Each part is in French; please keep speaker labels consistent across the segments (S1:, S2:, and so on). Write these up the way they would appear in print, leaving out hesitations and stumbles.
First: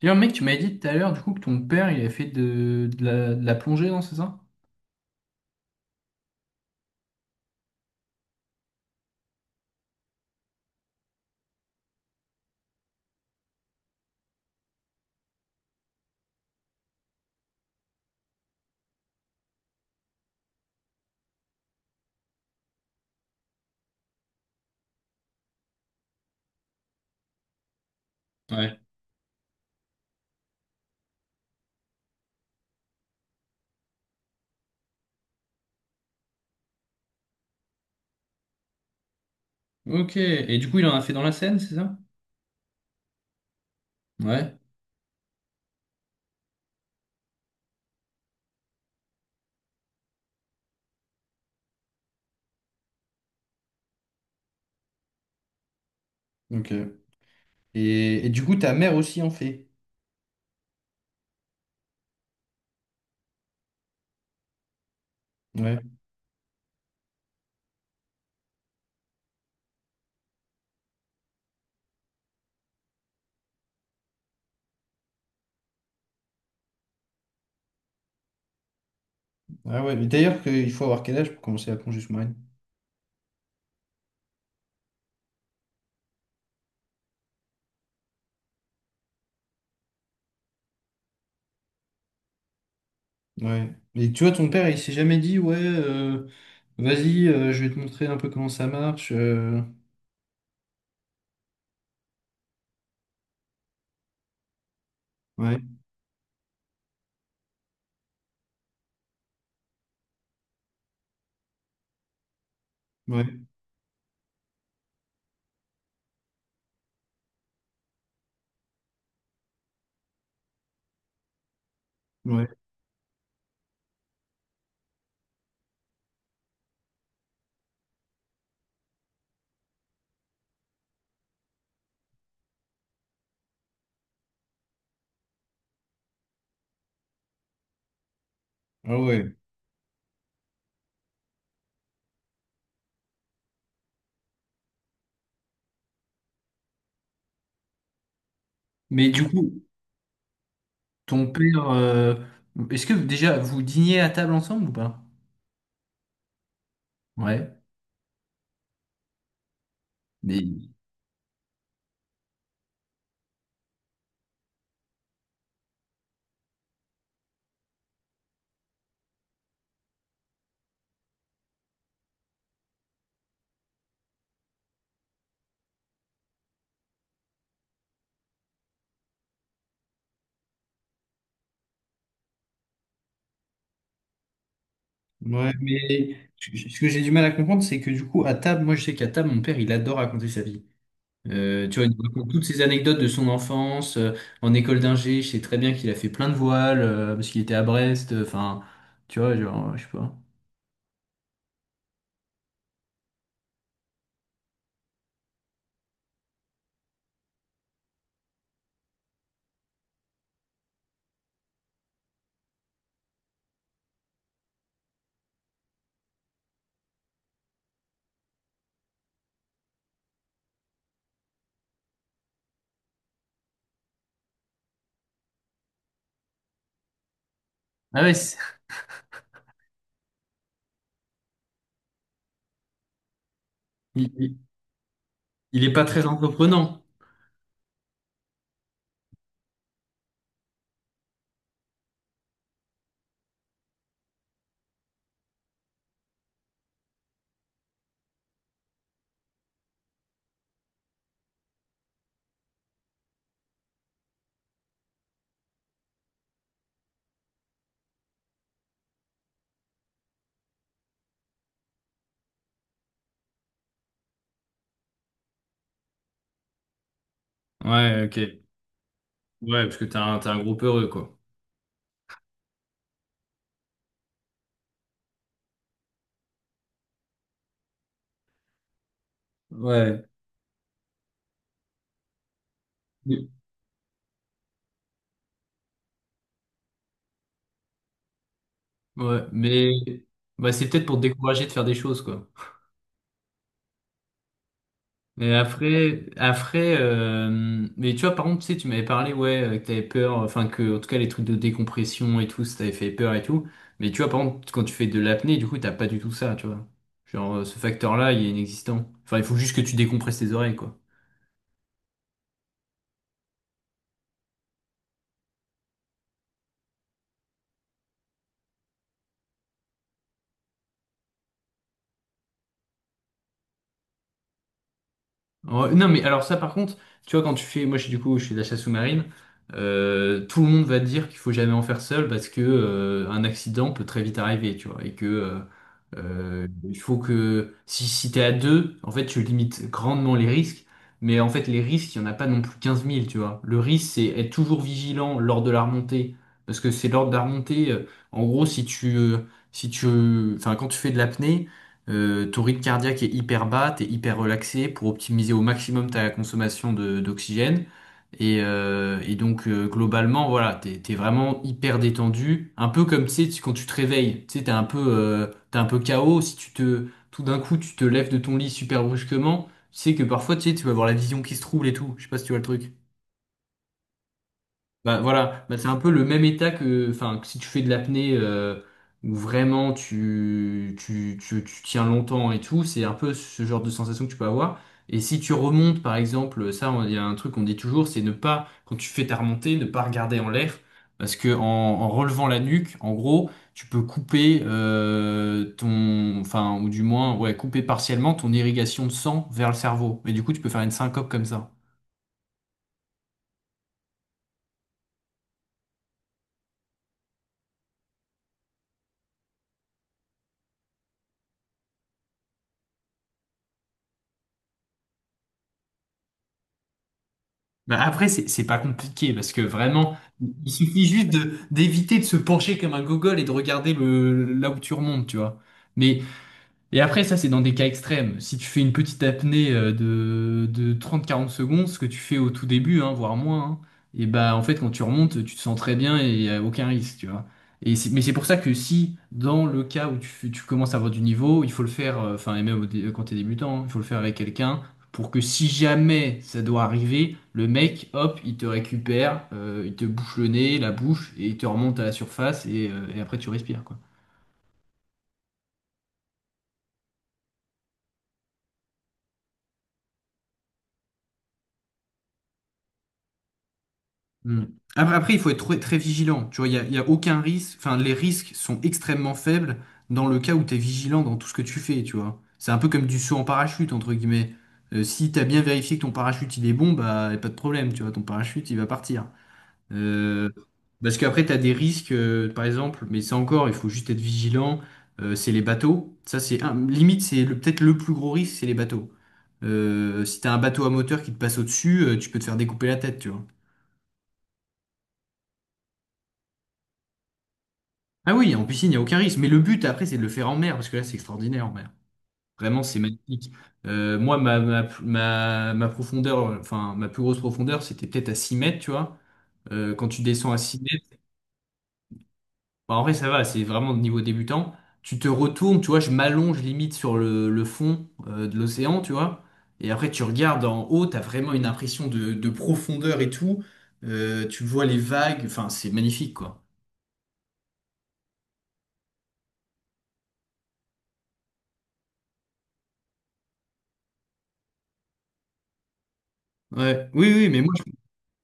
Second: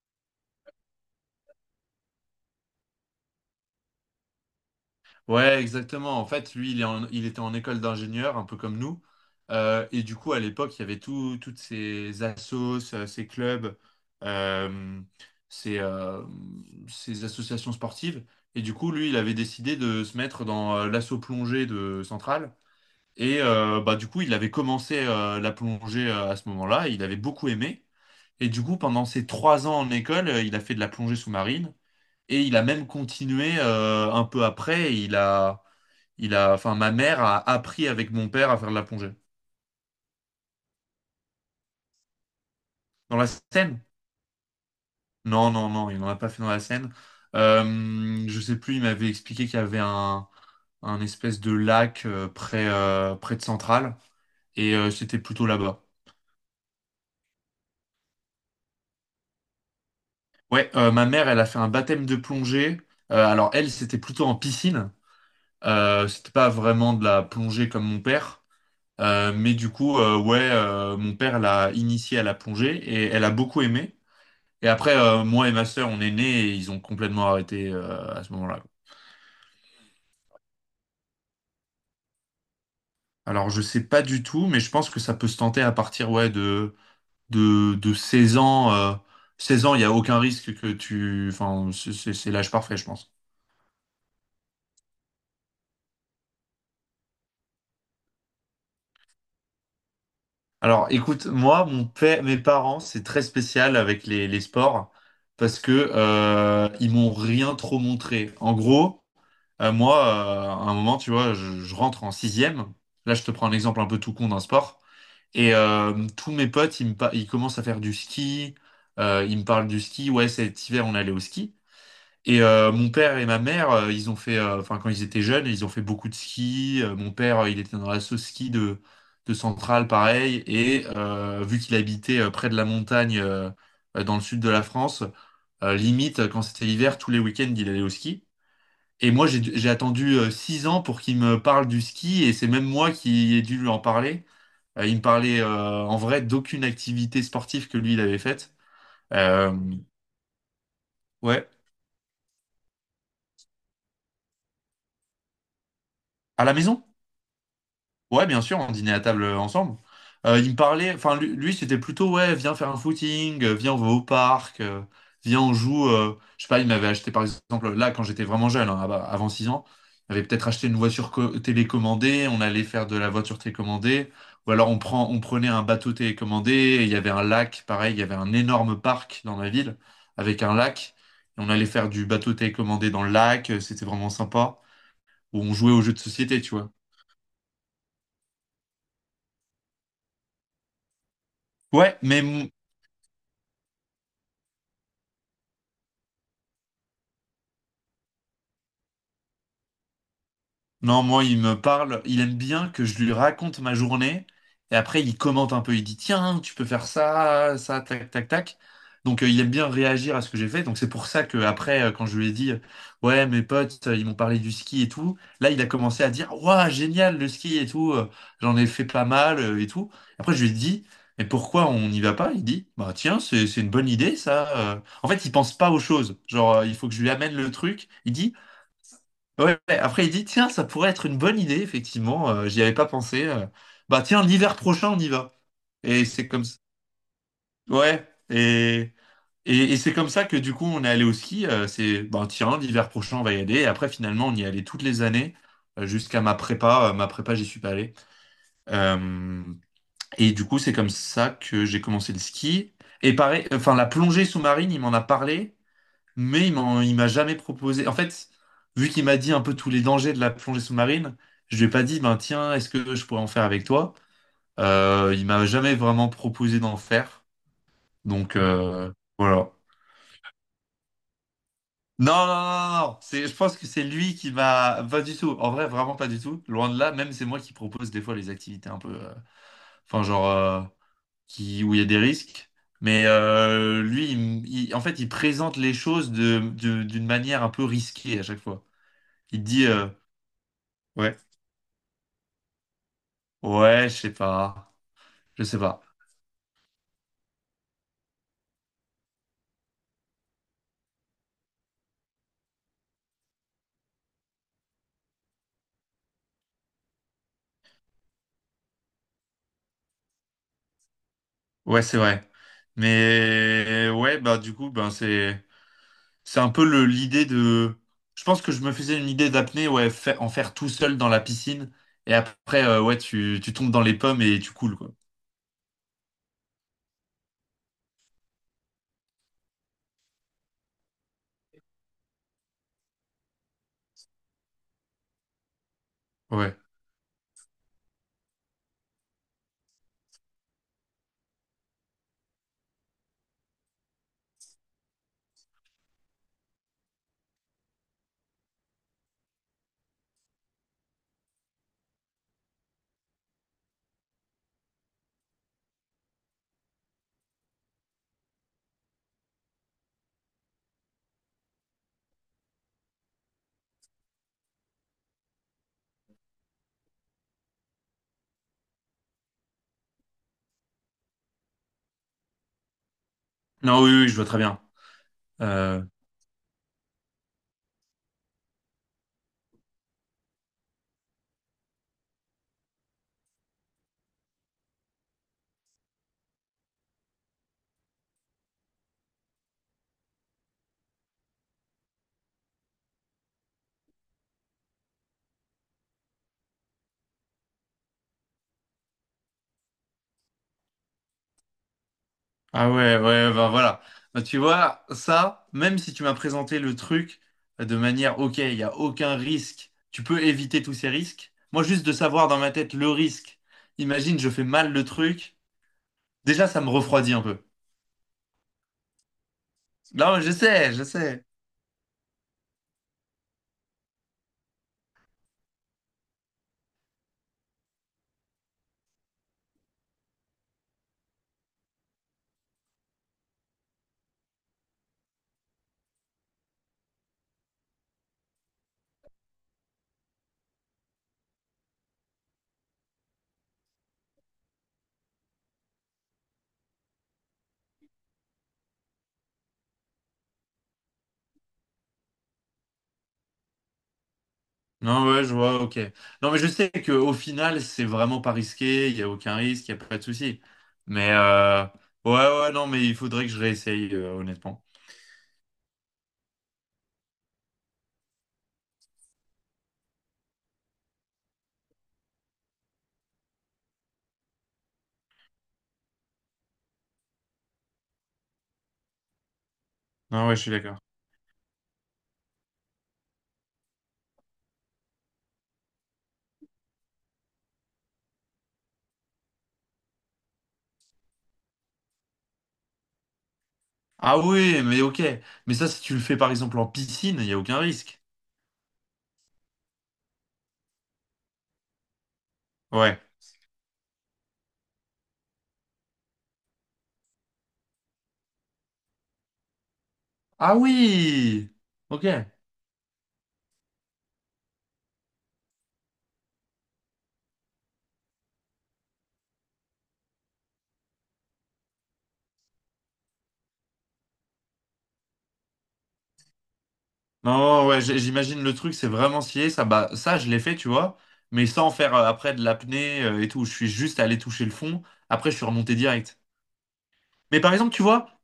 S1: D'ailleurs, mec, tu m'avais dit tout à l'heure, du coup, que ton père, il avait fait de la plongée, non, c'est ça?
S2: Ouais, exactement. En fait, lui, il était en école d'ingénieur, un peu comme nous. Et du coup, à l'époque, il y avait toutes ces assos, ces clubs, euh, ces, euh, ces associations sportives. Et du coup, lui, il avait décidé de se mettre dans l'asso plongée de Centrale. Et du coup, il avait commencé la plongée à ce moment-là. Il avait beaucoup aimé. Et du coup,
S1: Ouais.
S2: pendant ses trois ans en école, il a fait de la plongée sous-marine. Et il a même continué un peu après. Enfin, ma mère a appris avec mon père à faire de la plongée.
S1: Ok. Et du coup, il en a fait dans la Seine, c'est ça?
S2: Dans la Seine?
S1: Ouais,
S2: Non, non, non, il n'en a pas fait dans la Seine. Je sais plus, il m'avait expliqué qu'il y avait un espèce de lac près, près de Centrale, et c'était plutôt là-bas.
S1: ok. Et du coup, ta mère aussi en fait.
S2: Ouais, ma mère, elle a fait un baptême de plongée. Alors elle, c'était plutôt en piscine.
S1: Ouais.
S2: C'était pas vraiment de la plongée comme mon père. Mais du coup, ouais, mon père l'a initiée à la plongée et elle a beaucoup aimé. Et après, moi et ma sœur, on est nés et ils ont complètement arrêté à ce moment-là.
S1: Ah ouais, mais d'ailleurs, il faut avoir quel âge pour commencer la plongée sous-marine?
S2: Alors, je sais pas du tout, mais je pense que ça peut se tenter à partir ouais, de 16 ans. 16 ans, il n'y a aucun risque que tu... Enfin, c'est l'âge parfait, je pense.
S1: Ouais. Mais tu vois, ton père, il s'est jamais dit, ouais, vas-y, je vais te montrer un peu comment ça marche.
S2: Alors, écoute, moi, mon père, mes parents, c'est très spécial avec les sports parce
S1: Ouais,
S2: que ils m'ont rien trop montré. En gros, moi, à un moment, tu vois, je rentre en sixième. Là, je
S1: ouais,
S2: te prends un exemple un peu tout con d'un sport. Et tous mes potes, ils commencent à faire du ski. Ils me parlent du ski. Ouais, cet hiver, on allait au ski. Et
S1: ouais.
S2: euh, mon père et ma mère, enfin, quand ils étaient jeunes, ils ont fait beaucoup de ski. Mon père, il était dans l'asso ski de Centrale, pareil. Et vu qu'il habitait près de la montagne, dans le sud de la France, limite, quand c'était l'hiver, tous les week-ends, il allait au ski.
S1: Ah
S2: Et moi,
S1: ouais.
S2: j'ai attendu six ans pour qu'il me parle du ski. Et c'est même moi qui ai dû lui en parler. Il me parlait en vrai d'aucune activité sportive que lui il avait faite.
S1: Mais du
S2: Euh,
S1: coup, ton
S2: ouais,
S1: père, est-ce que déjà, vous dîniez à table ensemble ou pas?
S2: à la maison?
S1: Ouais.
S2: Ouais, bien sûr, on dînait à table ensemble. Il me
S1: Mais
S2: parlait, lui, c'était plutôt ouais, viens faire un footing, viens on va au parc, viens on joue. Je sais pas, il m'avait acheté par exemple là quand j'étais vraiment jeune, hein, avant 6 ans, il m'avait peut-être acheté une voiture télécommandée, on allait faire de la voiture télécommandée, ou alors on prenait un bateau télécommandé, et il y avait un lac, pareil, il y avait un énorme parc dans ma ville avec un lac, et on allait faire du bateau télécommandé dans le lac, c'était vraiment sympa, où on jouait aux jeux de société, tu vois.
S1: Ce que j'ai du mal à comprendre, c'est que du coup, à table, moi je sais qu'à table, mon père, il adore raconter sa vie. Tu vois, il
S2: Ouais,
S1: nous
S2: mais
S1: raconte toutes
S2: m-
S1: ses anecdotes de son enfance, en école d'ingé, je sais très bien qu'il a fait plein de voiles, parce qu'il était à Brest, enfin, tu vois, genre, je sais pas.
S2: Non, moi, il me parle, il aime bien que je lui raconte ma journée, et après, il commente un peu, il dit, tiens, tu peux faire ça, ça, tac, tac, tac. Donc, il aime bien réagir à ce que j'ai fait. Donc, c'est pour ça que après, quand je lui ai dit, ouais, mes potes, ils m'ont parlé du ski et tout, là, il a commencé à dire, waouh, génial, le ski et tout, j'en ai fait pas mal et tout. Après, je lui ai dit, mais pourquoi on n'y va pas? Il dit, bah, tiens, c'est une bonne idée, ça. En fait, il pense pas aux choses. Genre, il faut que je lui amène le truc.
S1: Ah
S2: Il
S1: ouais,
S2: dit,
S1: c'est-
S2: ouais, ouais. Après il dit, tiens, ça pourrait être une bonne idée, effectivement, j'y avais pas pensé. Bah
S1: il,
S2: tiens,
S1: il-
S2: l'hiver prochain, on y va.
S1: il est pas
S2: Et
S1: très
S2: c'est comme ça.
S1: entreprenant.
S2: Ouais, et c'est comme ça que du coup, on est allé au ski. C'est, bah tiens, l'hiver prochain, on va y aller. Et après, finalement, on y allait toutes les années, jusqu'à ma prépa. Ma prépa, j'y suis pas allé. Euh, et du coup, c'est comme ça que j'ai commencé le ski. Et pareil, enfin, la plongée sous-marine, il m'en a parlé. Mais il m'a jamais proposé. En fait, vu qu'il m'a dit un peu tous les dangers de la plongée sous-marine, je lui ai pas dit, ben tiens, est-ce que je pourrais en faire avec toi? Il m'a jamais vraiment proposé d'en faire.
S1: Ouais, ok.
S2: Donc, voilà.
S1: Ouais, parce que t'es un groupe heureux, quoi.
S2: Non, non, non, non, non. Je pense que c'est lui qui m'a. Pas du tout. En vrai, vraiment pas du tout. Loin de là, même c'est moi qui propose des fois les activités un peu. Enfin,
S1: Ouais.
S2: genre. Qui... où il y a des risques. Mais
S1: Mais...
S2: lui, en fait, il présente les choses d'une manière un peu risquée à chaque fois.
S1: Ouais,
S2: Il dit.
S1: mais
S2: euh,
S1: bah, c'est peut-être pour te
S2: Ouais.
S1: décourager de faire des choses, quoi.
S2: Ouais, je sais pas.
S1: Mais
S2: Je sais pas.
S1: après, après, mais tu vois, par contre, tu sais, tu m'avais parlé, ouais, que t'avais peur, enfin que, en tout cas, les trucs de décompression et tout, ça t'avait fait peur et tout. Mais tu vois, par contre, quand tu fais de l'apnée, du coup, t'as pas du tout ça, tu vois. Genre, ce facteur-là, il est inexistant. Enfin, il faut juste que tu décompresses tes oreilles, quoi.
S2: Ouais, c'est vrai. Mais ouais, bah du coup, ben c'est un peu le l'idée de. Je pense que je me faisais une idée d'apnée, ouais, en faire tout seul dans la piscine. Et après, ouais, tu tombes dans les pommes et tu coules, quoi.
S1: Ouais, non, mais alors ça, par contre, tu vois, quand tu fais, moi, je suis du coup, je suis de la chasse sous-marine, tout le monde va te dire qu'il faut jamais en faire seul parce que un accident peut très vite arriver, tu vois, et que
S2: Ouais.
S1: il faut que si, si t'es à deux, en fait, tu limites grandement les risques, mais en fait, les risques, il y en a pas non plus quinze mille tu vois. Le risque, c'est être toujours vigilant lors de la remontée, parce que c'est lors de la remontée, en gros, si tu, si tu, enfin, quand tu fais de l'apnée. Ton rythme cardiaque est hyper bas, t'es hyper relaxé pour optimiser au maximum ta consommation d'oxygène. Et donc globalement, voilà, t'es, t'es vraiment hyper détendu, un peu comme quand tu te réveilles, tu sais, t'es un peu KO. Si tu te, tout d'un coup, tu te lèves de ton lit super brusquement, tu sais que parfois, tu sais, tu vas avoir la vision qui se trouble et tout. Je sais pas si tu vois le truc.
S2: Non, oui, oui, je vois très bien.
S1: Bah voilà, bah, c'est un
S2: Euh,
S1: peu le même état que, enfin, que si tu fais de l'apnée où vraiment tu tiens longtemps et tout, c'est un peu ce genre de sensation que tu peux avoir. Et si tu remontes, par exemple, ça, il y a un truc qu'on dit toujours, c'est ne pas, quand tu fais ta remontée, ne pas regarder en l'air, parce que en, en relevant la nuque, en gros, tu peux couper ton, enfin, ou du moins, ouais, couper partiellement ton irrigation de sang vers le cerveau. Et du coup, tu peux faire une syncope comme ça.
S2: Ah ouais, ouais, ouais, bah voilà. Bah, tu vois, ça, même si tu m'as présenté le truc de manière, ok, il n'y a aucun risque, tu peux éviter tous ces risques. Moi, juste de savoir dans ma tête le risque, imagine, je fais mal le truc, déjà, ça me refroidit un peu.
S1: Bah après, c'est pas compliqué parce que vraiment,
S2: Non, mais je
S1: il
S2: sais, je
S1: suffit juste
S2: sais.
S1: de d'éviter de se pencher comme un gogol et de regarder le, là où tu remontes, tu vois. Mais et après, ça, c'est dans des cas extrêmes. Si tu fais une petite apnée de 30-40 secondes, ce que tu fais au tout début, hein, voire moins, hein, et bah, en fait, quand tu remontes, tu te sens très bien et y a aucun risque, tu vois. Mais c'est pour ça que si, dans le cas où tu commences à avoir du niveau, il faut le faire, enfin, et même quand t'es débutant, hein, il faut le faire avec quelqu'un pour que si jamais ça doit arriver, le mec, hop, il te récupère, il te bouche le nez, la bouche, et il te remonte à la surface et après tu respires, quoi.
S2: Non, ouais, je vois, ok. Non, mais je sais qu'au final, c'est vraiment pas risqué, il n'y a aucun risque, il n'y a pas de souci. Mais, euh, ouais, ouais, non, mais il faudrait que je réessaye,
S1: Mm.
S2: honnêtement.
S1: Après, il faut être très, très vigilant. Tu vois, il y a aucun risque. Enfin, les risques sont extrêmement faibles dans le cas où tu es vigilant dans tout ce que tu fais, tu vois. C'est un peu comme du saut en parachute, entre guillemets. Si tu as bien vérifié que ton parachute il est bon, bah y a pas de problème, tu vois, ton parachute il va partir.
S2: Non,
S1: Euh,
S2: ouais, je suis d'accord.
S1: parce qu'après, tu as des risques, par exemple, mais ça encore, il faut juste être vigilant. Euh, c'est les bateaux. Ça, c'est un, limite, peut-être le plus gros risque, c'est les bateaux. Si tu as un bateau à moteur qui te passe au-dessus, tu peux te faire découper la tête, tu vois.
S2: Ah oui, mais ok. Mais ça, si tu le fais par exemple en piscine, il n'y a aucun risque.
S1: Ah oui, en piscine, il n'y a aucun risque. Mais le but, après, c'est de le faire en mer, parce que là, c'est extraordinaire en mer. Vraiment, c'est
S2: Ouais.
S1: magnifique. Moi, ma profondeur, enfin, ma plus grosse profondeur, c'était peut-être à 6 mètres, tu vois. Quand tu descends à
S2: Ah
S1: 6 mètres,
S2: oui! Ok.
S1: bah, en vrai, ça va, c'est vraiment de niveau débutant. Tu te retournes, tu vois, je m'allonge limite sur le fond de l'océan, tu vois. Et après, tu regardes en haut, t'as vraiment une impression de profondeur et tout. Tu vois les vagues, enfin, c'est magnifique, quoi.
S2: Non, non, ouais, j'imagine le truc, c'est vraiment scié. Ça, bah, ça, je l'ai fait, tu vois. Mais sans faire après de l'apnée et tout. Je suis juste allé toucher le fond. Après, je suis remonté direct.
S1: Ouais, oui, oui,
S2: Mais
S1: mais moi,
S2: par exemple, tu vois.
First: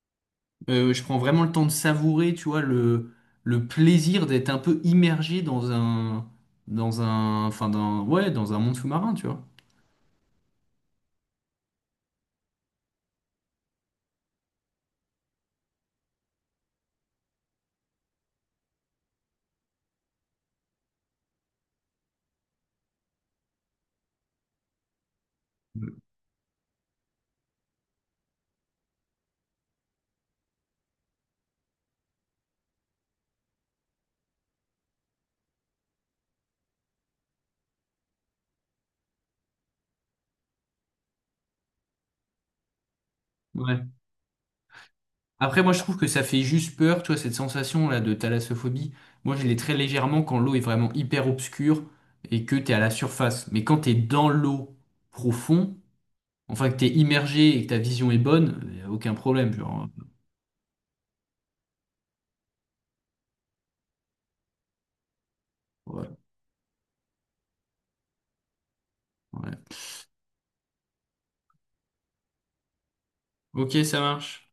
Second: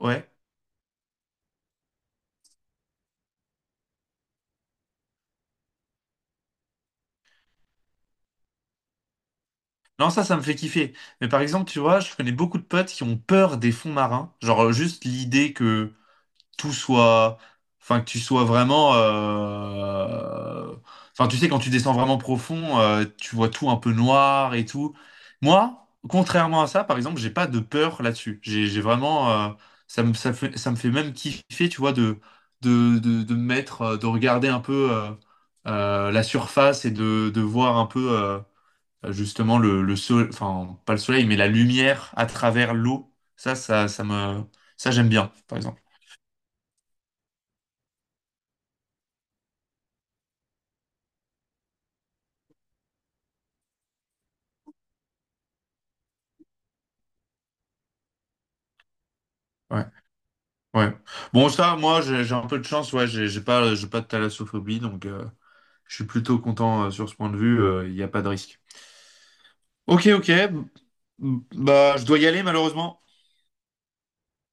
S2: Ouais.
S1: euh, je prends vraiment le temps de savourer, tu vois, le plaisir d'être un peu immergé dans un monde sous-marin, tu vois.
S2: Non, ça me fait kiffer. Mais par exemple, tu vois, je connais beaucoup de potes qui ont peur des fonds marins. Genre, juste l'idée que tout soit, enfin que tu sois vraiment, enfin tu sais quand tu descends vraiment profond, tu vois tout un peu noir et tout. Moi, contrairement à ça, par exemple, j'ai pas de peur là-dessus. J'ai vraiment, ça me fait même kiffer, tu vois, de me mettre, de regarder un peu la surface et de voir un peu justement le soleil, enfin pas le soleil, mais la lumière à travers l'eau. Ça,
S1: Ouais.
S2: ça, ça me, Ça j'aime bien, par
S1: Après, moi, je
S2: exemple.
S1: trouve que ça fait juste peur, tu vois, cette sensation-là de thalassophobie. Moi, je l'ai très légèrement quand l'eau est vraiment hyper obscure et que t'es à la surface. Mais quand t'es dans l'eau profond, enfin, que t'es immergé et que ta vision est bonne, y a aucun problème,
S2: Ouais.
S1: genre.
S2: Ouais. Bon, ça, moi, j'ai un peu de chance. Ouais, j'ai pas de thalassophobie, donc, je suis
S1: Ouais.
S2: plutôt content sur ce point de vue. Il n'y a pas de risque.
S1: Ouais.
S2: Ok, ok. Bah, je dois y aller malheureusement.
S1: Ok, ça marche.